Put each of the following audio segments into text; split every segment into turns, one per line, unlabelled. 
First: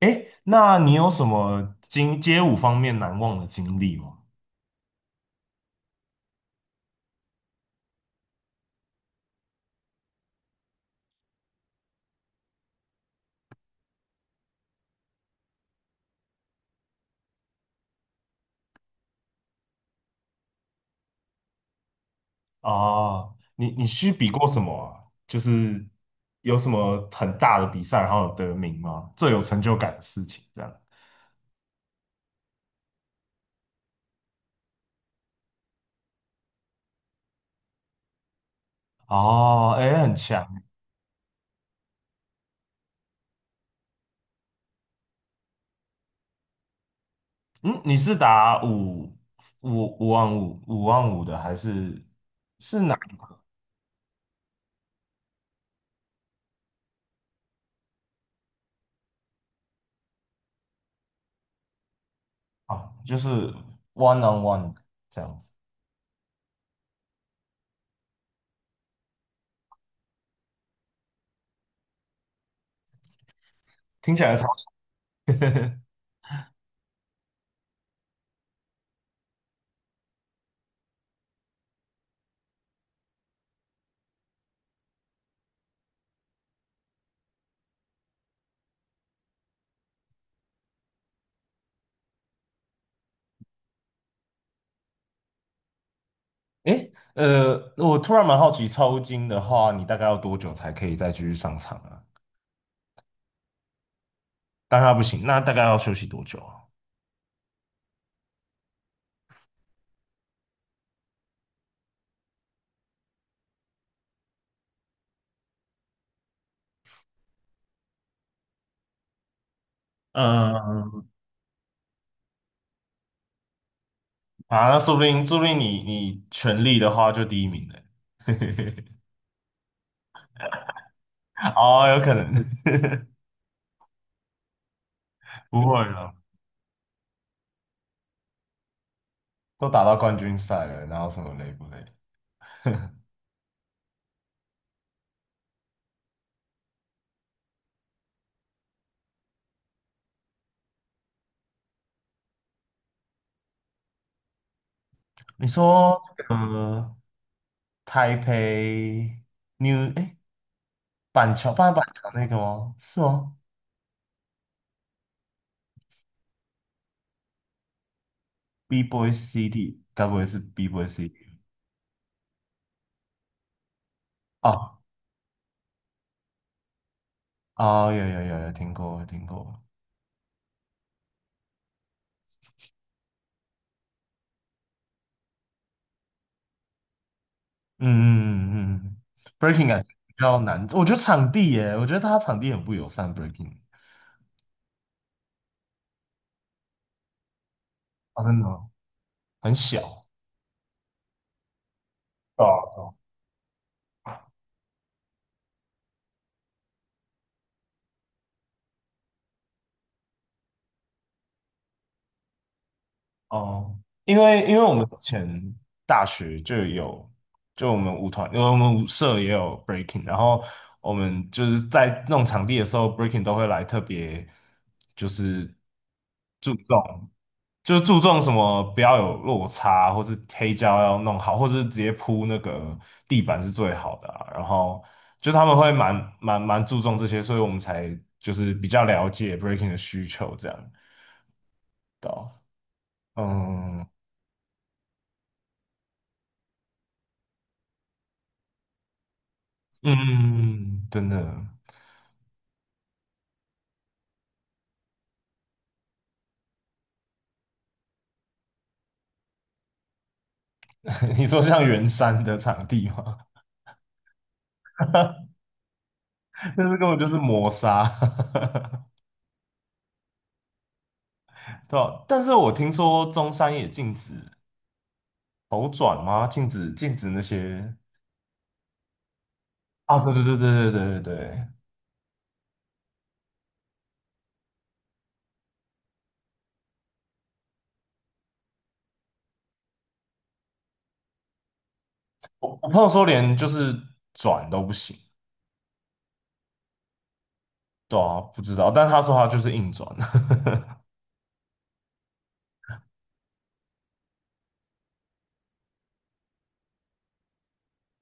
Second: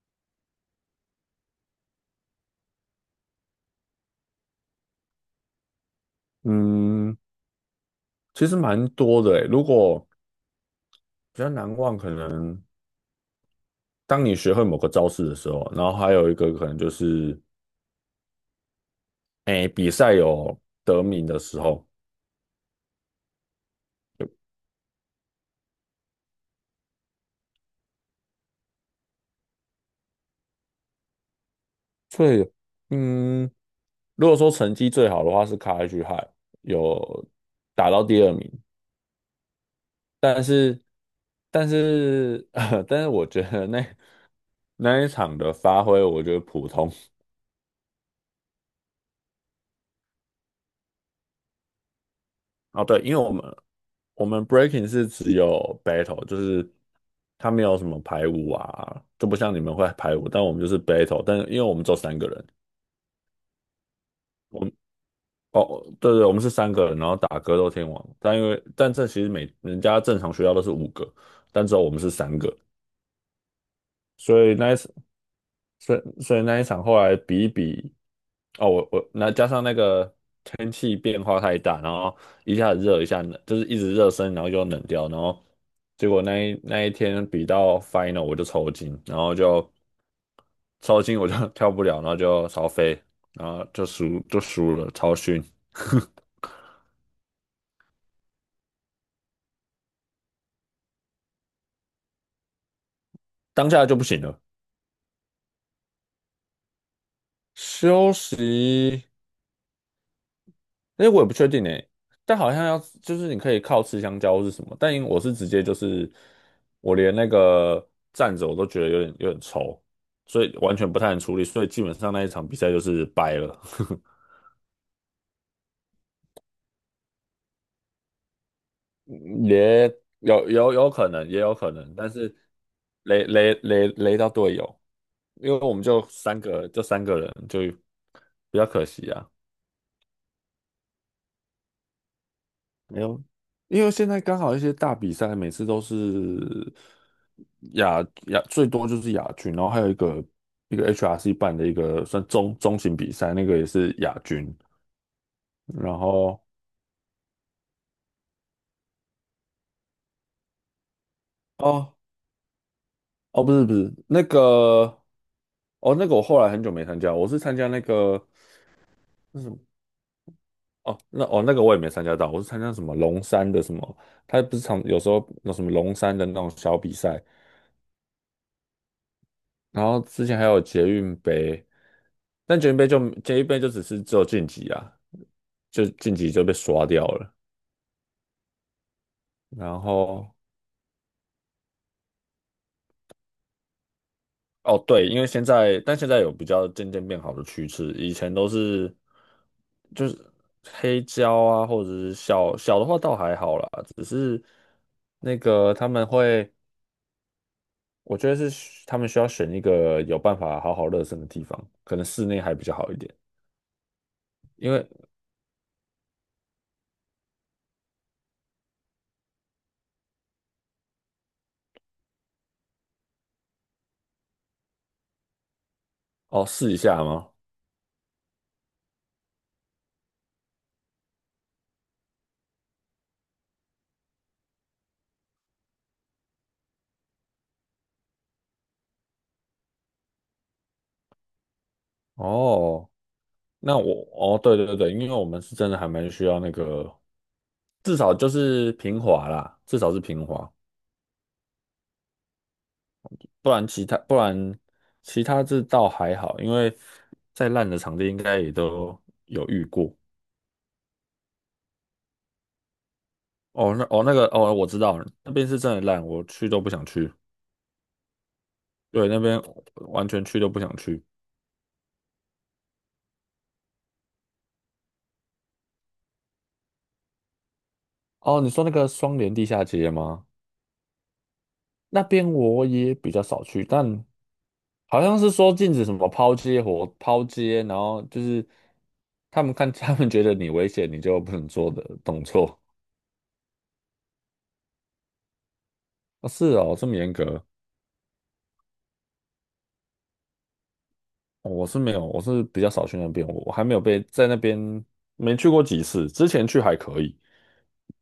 哎，那你有什么经街舞方面难忘的经历吗？
嗯，其实蛮多的诶。如果比较难忘，可能当你学会某个招式的时候，然后还有一个可能就是，诶，比赛有得名的时候。
啊，你去比过什么啊？就是有什么很大的比赛，然后有得名吗？最有成就感的事情，这样。
最，嗯，如果说成绩最好的话是卡 h h i 有打到第二名。
哦，哎，很
但
强。
是，但是，但是我觉得那一场的发挥，我觉得普通。
嗯，你是打五五万五的，还是是
哦，
哪
对，因
一
为我
个
们我们 breaking 是只有 battle，就是它没有什么排舞啊，就不像你们会排舞，但我们就是 battle。但是因为我们只有三个人，
啊？就是 one on
我们
one 这样子，
哦，对对，我们是三个人，然后打格斗天王，但因为但这其实每人家正常学校都是五个，但只有我们是三个。
听起来
所
超。
以那一次 所以那一场后来比一比，哦，我那加上那个天气变化太大，然后一下子热一下冷，就是一直热身，然后就冷掉，然后结果那一天比到 final 我就抽筋，然后就抽筋我就 跳不了，然后就超飞，然后就输了，超逊。
诶，我突然蛮好奇，抽筋的话，你大概要多久才可以再继续上场啊？
当下就不行了，
当然不行，那大概要休息多久啊？
休息。那我也不确定诶，但好像要就是你可以靠吃香蕉或是什么，但因为我是直接我连那个站着我都觉得有点抽，所以完全不
嗯，
太能处理，所以基本上那一场比赛就是掰了。
啊，那说不定，说不定你全力的话就第一名嘞。
也有可能，
哦，有
但
可能，
是雷到队友，因为
不
我们
会
就
了，
三个人就比较可惜啊。
都打到冠军赛了，然后什么累不累？
没有，因为现在刚好一些大比赛每次都是亚亚最多就是亚军，然后还有一个一个 HRC 办的一个算中型比赛，那个也是亚军。
你
然
说，
后
呃，台北 New 哎，板桥，
哦
板桥那个吗？是吗
哦不是不是那个，哦那个我后来很久没参加，我是参加那个。
？B Boy
那什么
City，该不会是 B Boy City？
哦那个我也没参加到，我是参加什么龙山的什么，他不是
哦，
常有时候有什么龙山的那种小比赛。
哦，有听过，有听过。
然后之前还有捷运杯，但捷运杯就只有晋级啊，就晋级就被刷掉了。
嗯，breaking
然
感觉比
后
较难，我觉得场地耶，我觉得他场地很不友善，breaking
哦对，因为现在有比较渐渐变好的趋势，以
啊，
前
真的
都
吗
是
很小，
就是黑胶啊，或者是
对
小小的
啊
话倒还好啦，只是那个他们会，我觉得是他们需要选一个有办法好好热身的地方，可能室内还比较好一点，
哦，因为
因
我们
为
之前大学就有，就我们舞团，因为我们舞社也有 breaking，然后我们就是在弄场地的时候，breaking 都会来特别就是
哦
注
试一下
重，
吗？
就是注重什么不要有落差，或是黑胶要弄好，或是直接铺那个地板是最好的啊然后就他们会蛮注重这些，所以我们才就是比较了解 breaking 的需求这样。对啊
哦。
嗯，
哦，对对对，因为我们是真的还蛮需要那个，至少就是平滑啦，至少是平滑。
嗯，真的，
不然其他这倒还好，因为再烂的场地应该也都有遇过。
你说像圆山的场地吗？
哦，那个，哦，我知道了，那边是真的烂，我去 都
那
不
是
想
根本就
去。
是磨砂，
对，那边完全去都不想去。
对吧？但是我听说中山也禁止头转吗？禁止那些
哦，你说那个双联地下街
啊，对对
吗？
对对对对对对，
那边我也比较少去，但好像是说禁止什么抛接，然后就是他们看 他们觉得你危险，你就不能做的动
我
作。
我朋友说连就是转都不行，
啊，是哦，这么严格。
对啊，不知道，但他说他就是硬转
哦我是没有，我是比较少去那边，我还没有被在那边没去过几次，之前去还可以，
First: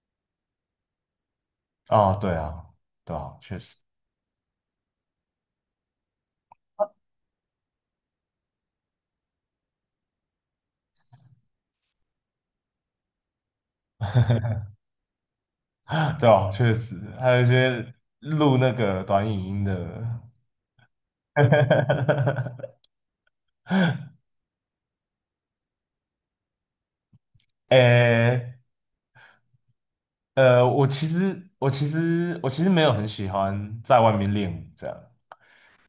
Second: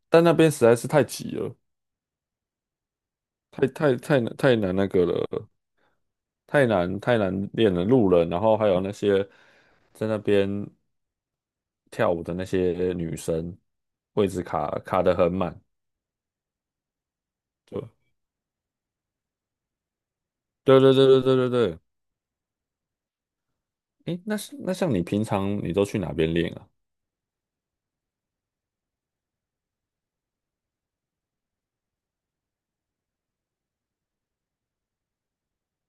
但那边实在是太挤了。
啊，对啊，对啊，确实，
太难那个了，太难练了路人，然后还有那些在那边跳舞的那些女生，位置卡卡得很满。
对啊，确实，还有一
对
些录那个短影音的。
对对对对对对。诶，那是那像你平常你都去哪边练啊？
诶，我其实没有很喜欢在外面练舞这样，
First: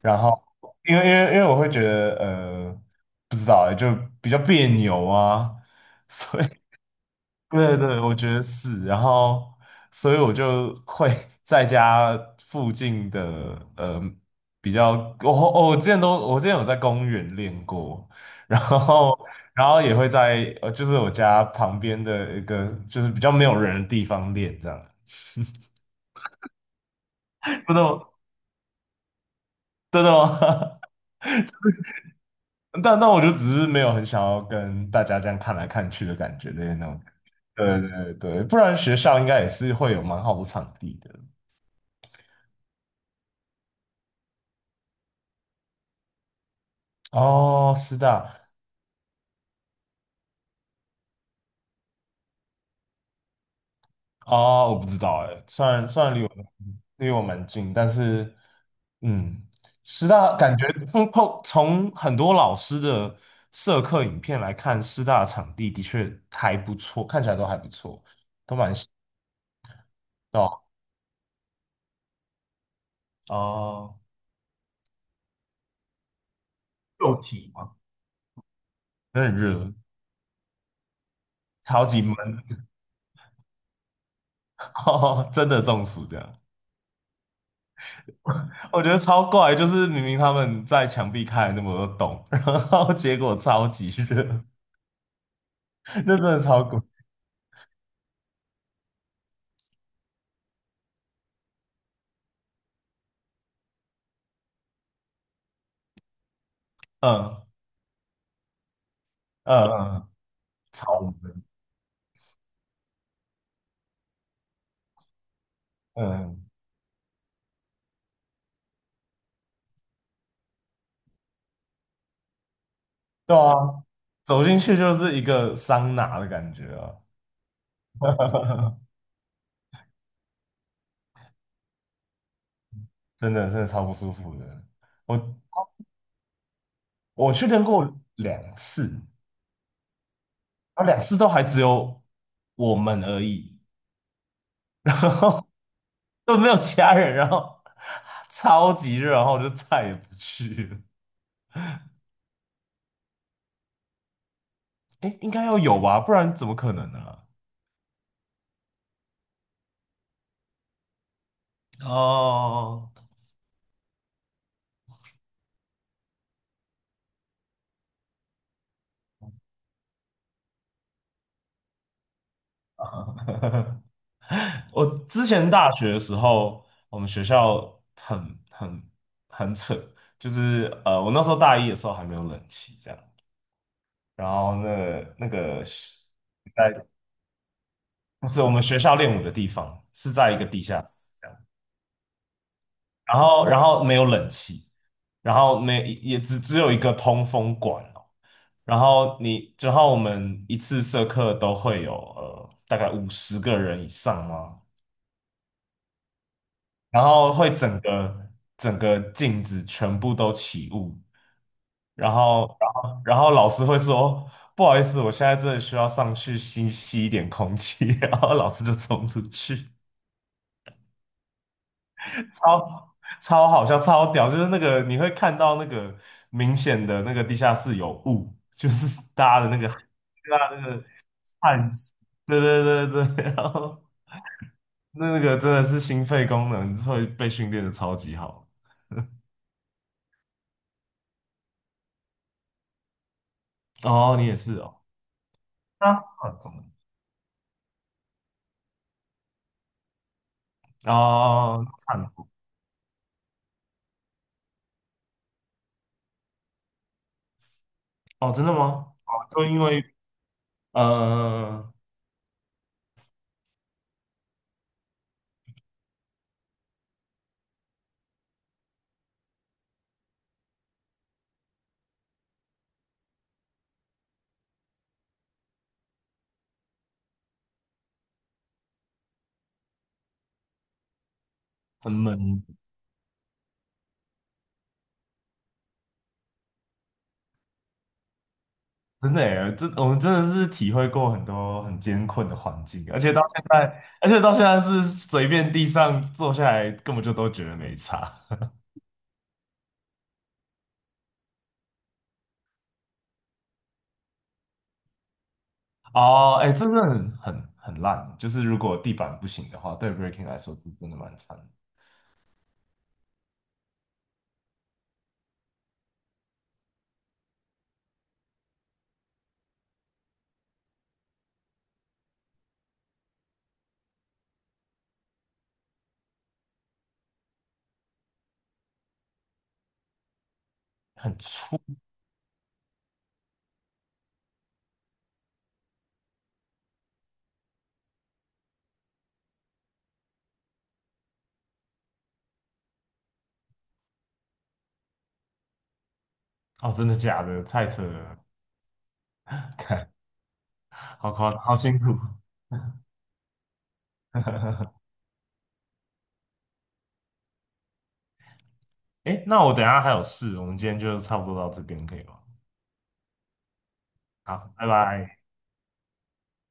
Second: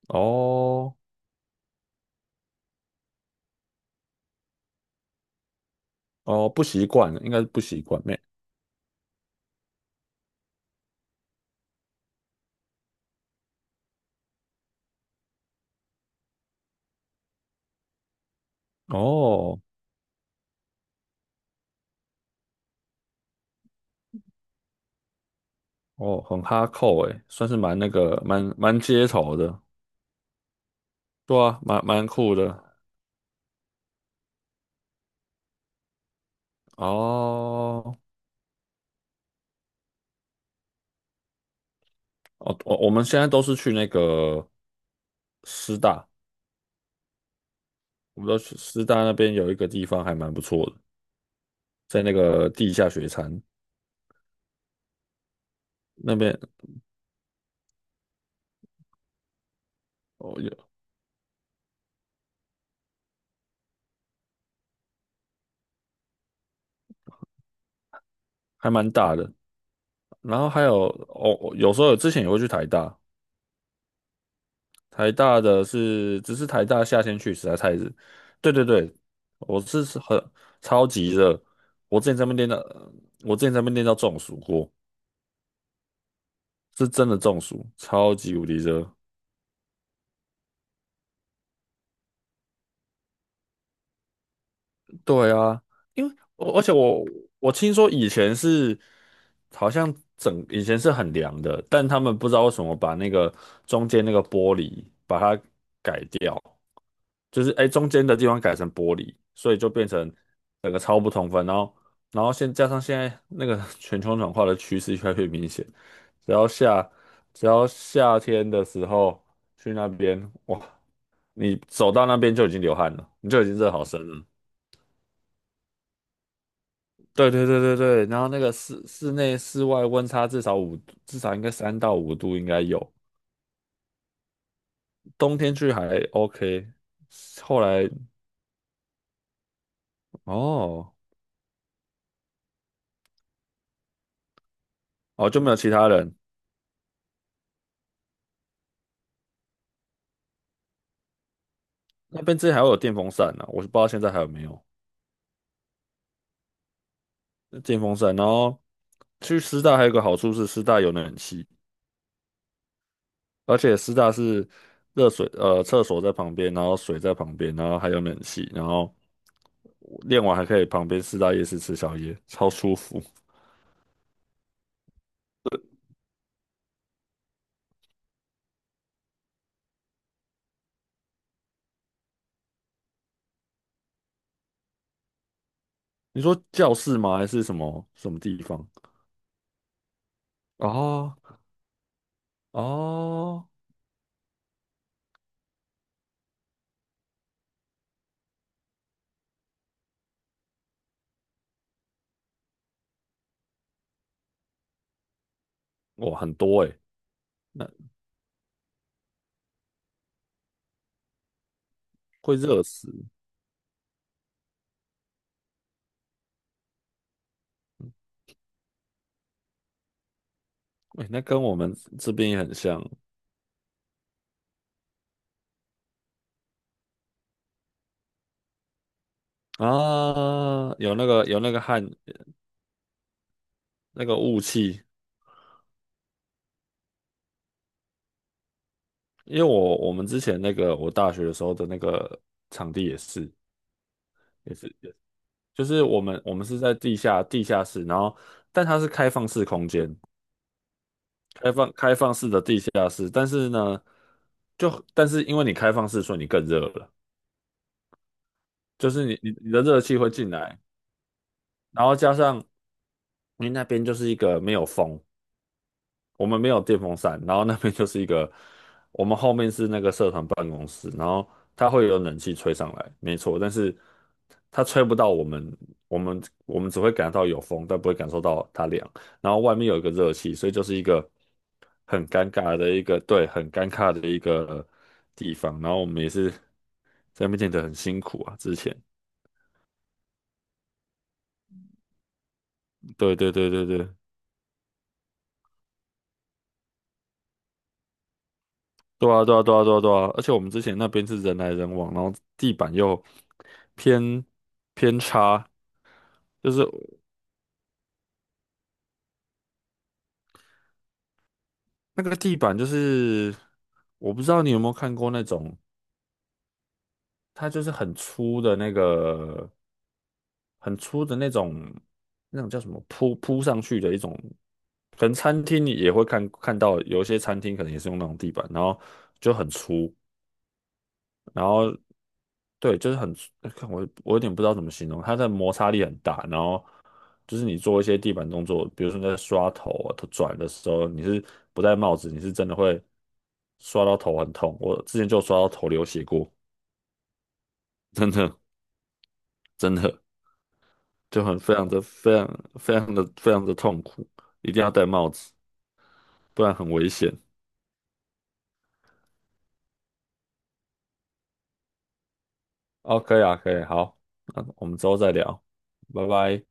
然后
哦
因为我会觉得不知道欸就比较别扭啊，所以
哦，不习惯，应该是 不
对
习
对，
惯
我
没。
觉得是，然后所以我就会 在家附近的呃比较，我之前有在公园练过，然后
哦
然后也会在就是我家旁边的一个就是比较没有人的地方练这样。
哦，很哈扣诶，算是
真
蛮那
都。
个蛮街头的。
真的吗？
对啊，蛮酷的。
但我就只是没有很想要跟大家这样看来看去的感觉的那种。对
哦
对对，不然学校应该也是会有蛮好的场地的。
哦，我们现在都是去那个师大，
哦，师
我们
大
都去师大那边有一个地方还蛮不错的，在那个地下雪山
哦，我不知道哎，虽然
那
离我
边。
蛮近，但是嗯，师
哦，
大感觉
有
从很多老师的社课影片来看，师大场地的确还不错，看起来都还不错。
还蛮大的。然后
哦
还有哦，有时候之前也会去台大。
哦，
台大的是，只是台大夏天
肉
去实
体
在太
吗？
热。对对对，
有点
我
热，
是是超级热。
超
我
级
之
闷。
前在那边练到，我之前在那边练到中暑过，
哦，真的中暑这样，
是真的中暑，超级无敌
我觉
热。
得超怪，就是明明他们在墙壁开了那么多洞，然后结果超级热，
对啊，因为
那真的
我
超
而且
怪，
我我听说以前是好像整以前是很凉的，但他们不知道为什么把那个中间那个玻璃把它
嗯
中间的地方改成玻璃，所以就
嗯
变
嗯，
成整个超
超
不通
冷
风。然后，然后加上现在那个 全球暖化的趋势越来越明显。只
嗯，
要夏只要夏天的时候去那边，哇，你走到那边就已经流汗了，你
对
就已
啊，
经热好深了。
走进去就是一个桑拿的感觉啊，
对对对对对，然后那个 室内室外温差至少五，至少应该三到五度应该有。
真的超不舒服的，我
冬天去还 OK，
我去
后
练过
来
两次，然后
哦，
两次都还只有我们而已，
哦就没有其他人。
都没有其他人，然后超级热，然后我就再也不去了。
那边之前还会有电风扇呢、我是不知道现在还有没有
哎，应该要有吧，不然怎么可能呢、
电风扇。然后去师大还有一个好处是师大有冷气。
哦，
而且师大是热水，厕所在旁边，然后水在旁边，然后还有冷气，然后练完还可以旁边师大夜市吃宵夜，超舒服。
我之前大学的时候，我们学校很扯，就是我那时候大一的时候还没有冷气这样，然后那个是
你说教
在
室吗？还是什么什么
不是
地
我们
方？
学校练舞的地方，是在一个地下室。
哦
这样。然后
哦，
然后没有冷气，没也只有一个通风管哦。然后你，之后我们一次社课都会有大概50个人以上嘛，
哇，很多诶、
然后会
那
整个镜子全部都起雾，然
会
后
热
然
死。
后然后老师会说哦不好意思，我现在真的需要上去吸一点空气，然后老师就冲出去。
哎、那跟我们这边也很像
超超好笑，超屌，就是那个你会看到那个明显的那个地下室有雾，就是大家的那个对啊那
啊，
个
有那个
汗
汗，
气，对对对对，然后
那个雾气。
那个真的是心肺功能会被训练的超级好。
因为我们之前那个我大学的时候的那个场地
哦，你也
也
是
是
哦，
就是
啊，
我们
怎
是
么？
在地下室，然后但它是开放式空间，
哦，
开
看
放式的地下室。但是呢，但是因为你开放式，所以你更热了，
哦，真的
就
吗？
是
哦，就
你
因
的热
为
气会进来，
呃
然后加上你那边就是一个没有风，我们没有电风扇，然后那边就是一个，我们后面是那个社团办公室，然后它会有冷气吹上来，没错，但是它吹不到我们，我们只会感到有风，但不会感受到它凉。然后外面有一个热气，所以就是一个
很
很尴
冷
尬的一个，对，很尴尬的一个地方。然后我们也是在那边练得很辛苦啊，之前，
真的耶，这我们真的是体会过很多很艰困的环境，而且
对
到
对
现
对对
在，
对，
而且到现在是随便地上坐下来，根本就都觉得没差。
对啊，对啊，对啊，对啊，对啊，而且我们之前那边是人来人往，然后地板又偏偏差，
哦，
就
哎，
是
这是很烂，就是如果地板不行的话，对 breaking 来说是真的蛮惨的
那个地板就是，我不知道你有没有看过那种，它就是很粗的那个，很粗的那种那种叫什么铺上去的一种，可能餐厅也会看到有一些餐厅可能也是用那种地板，然后就很粗，
很
然
粗。
后对，就是很，看我有点不知道怎么形容。它的摩擦力很大，然后就是你做一些地板动作，比如说你在刷头啊、头转的时候，你是不戴帽子，你是真的会刷到头很痛。我之前就刷到头流血过，
哦，真的假的？太扯
真
了，
的 真
看，
的
好
就
夸，
很非
好
常
辛
的
苦。
非常的痛苦，一定要 戴帽子，不然很危险。
哎那我等一下还有事，我们今天就差不多到这边可以吗？
哦，可以啊，可以，好，那
好，拜
我们之后再
拜。
聊，拜拜。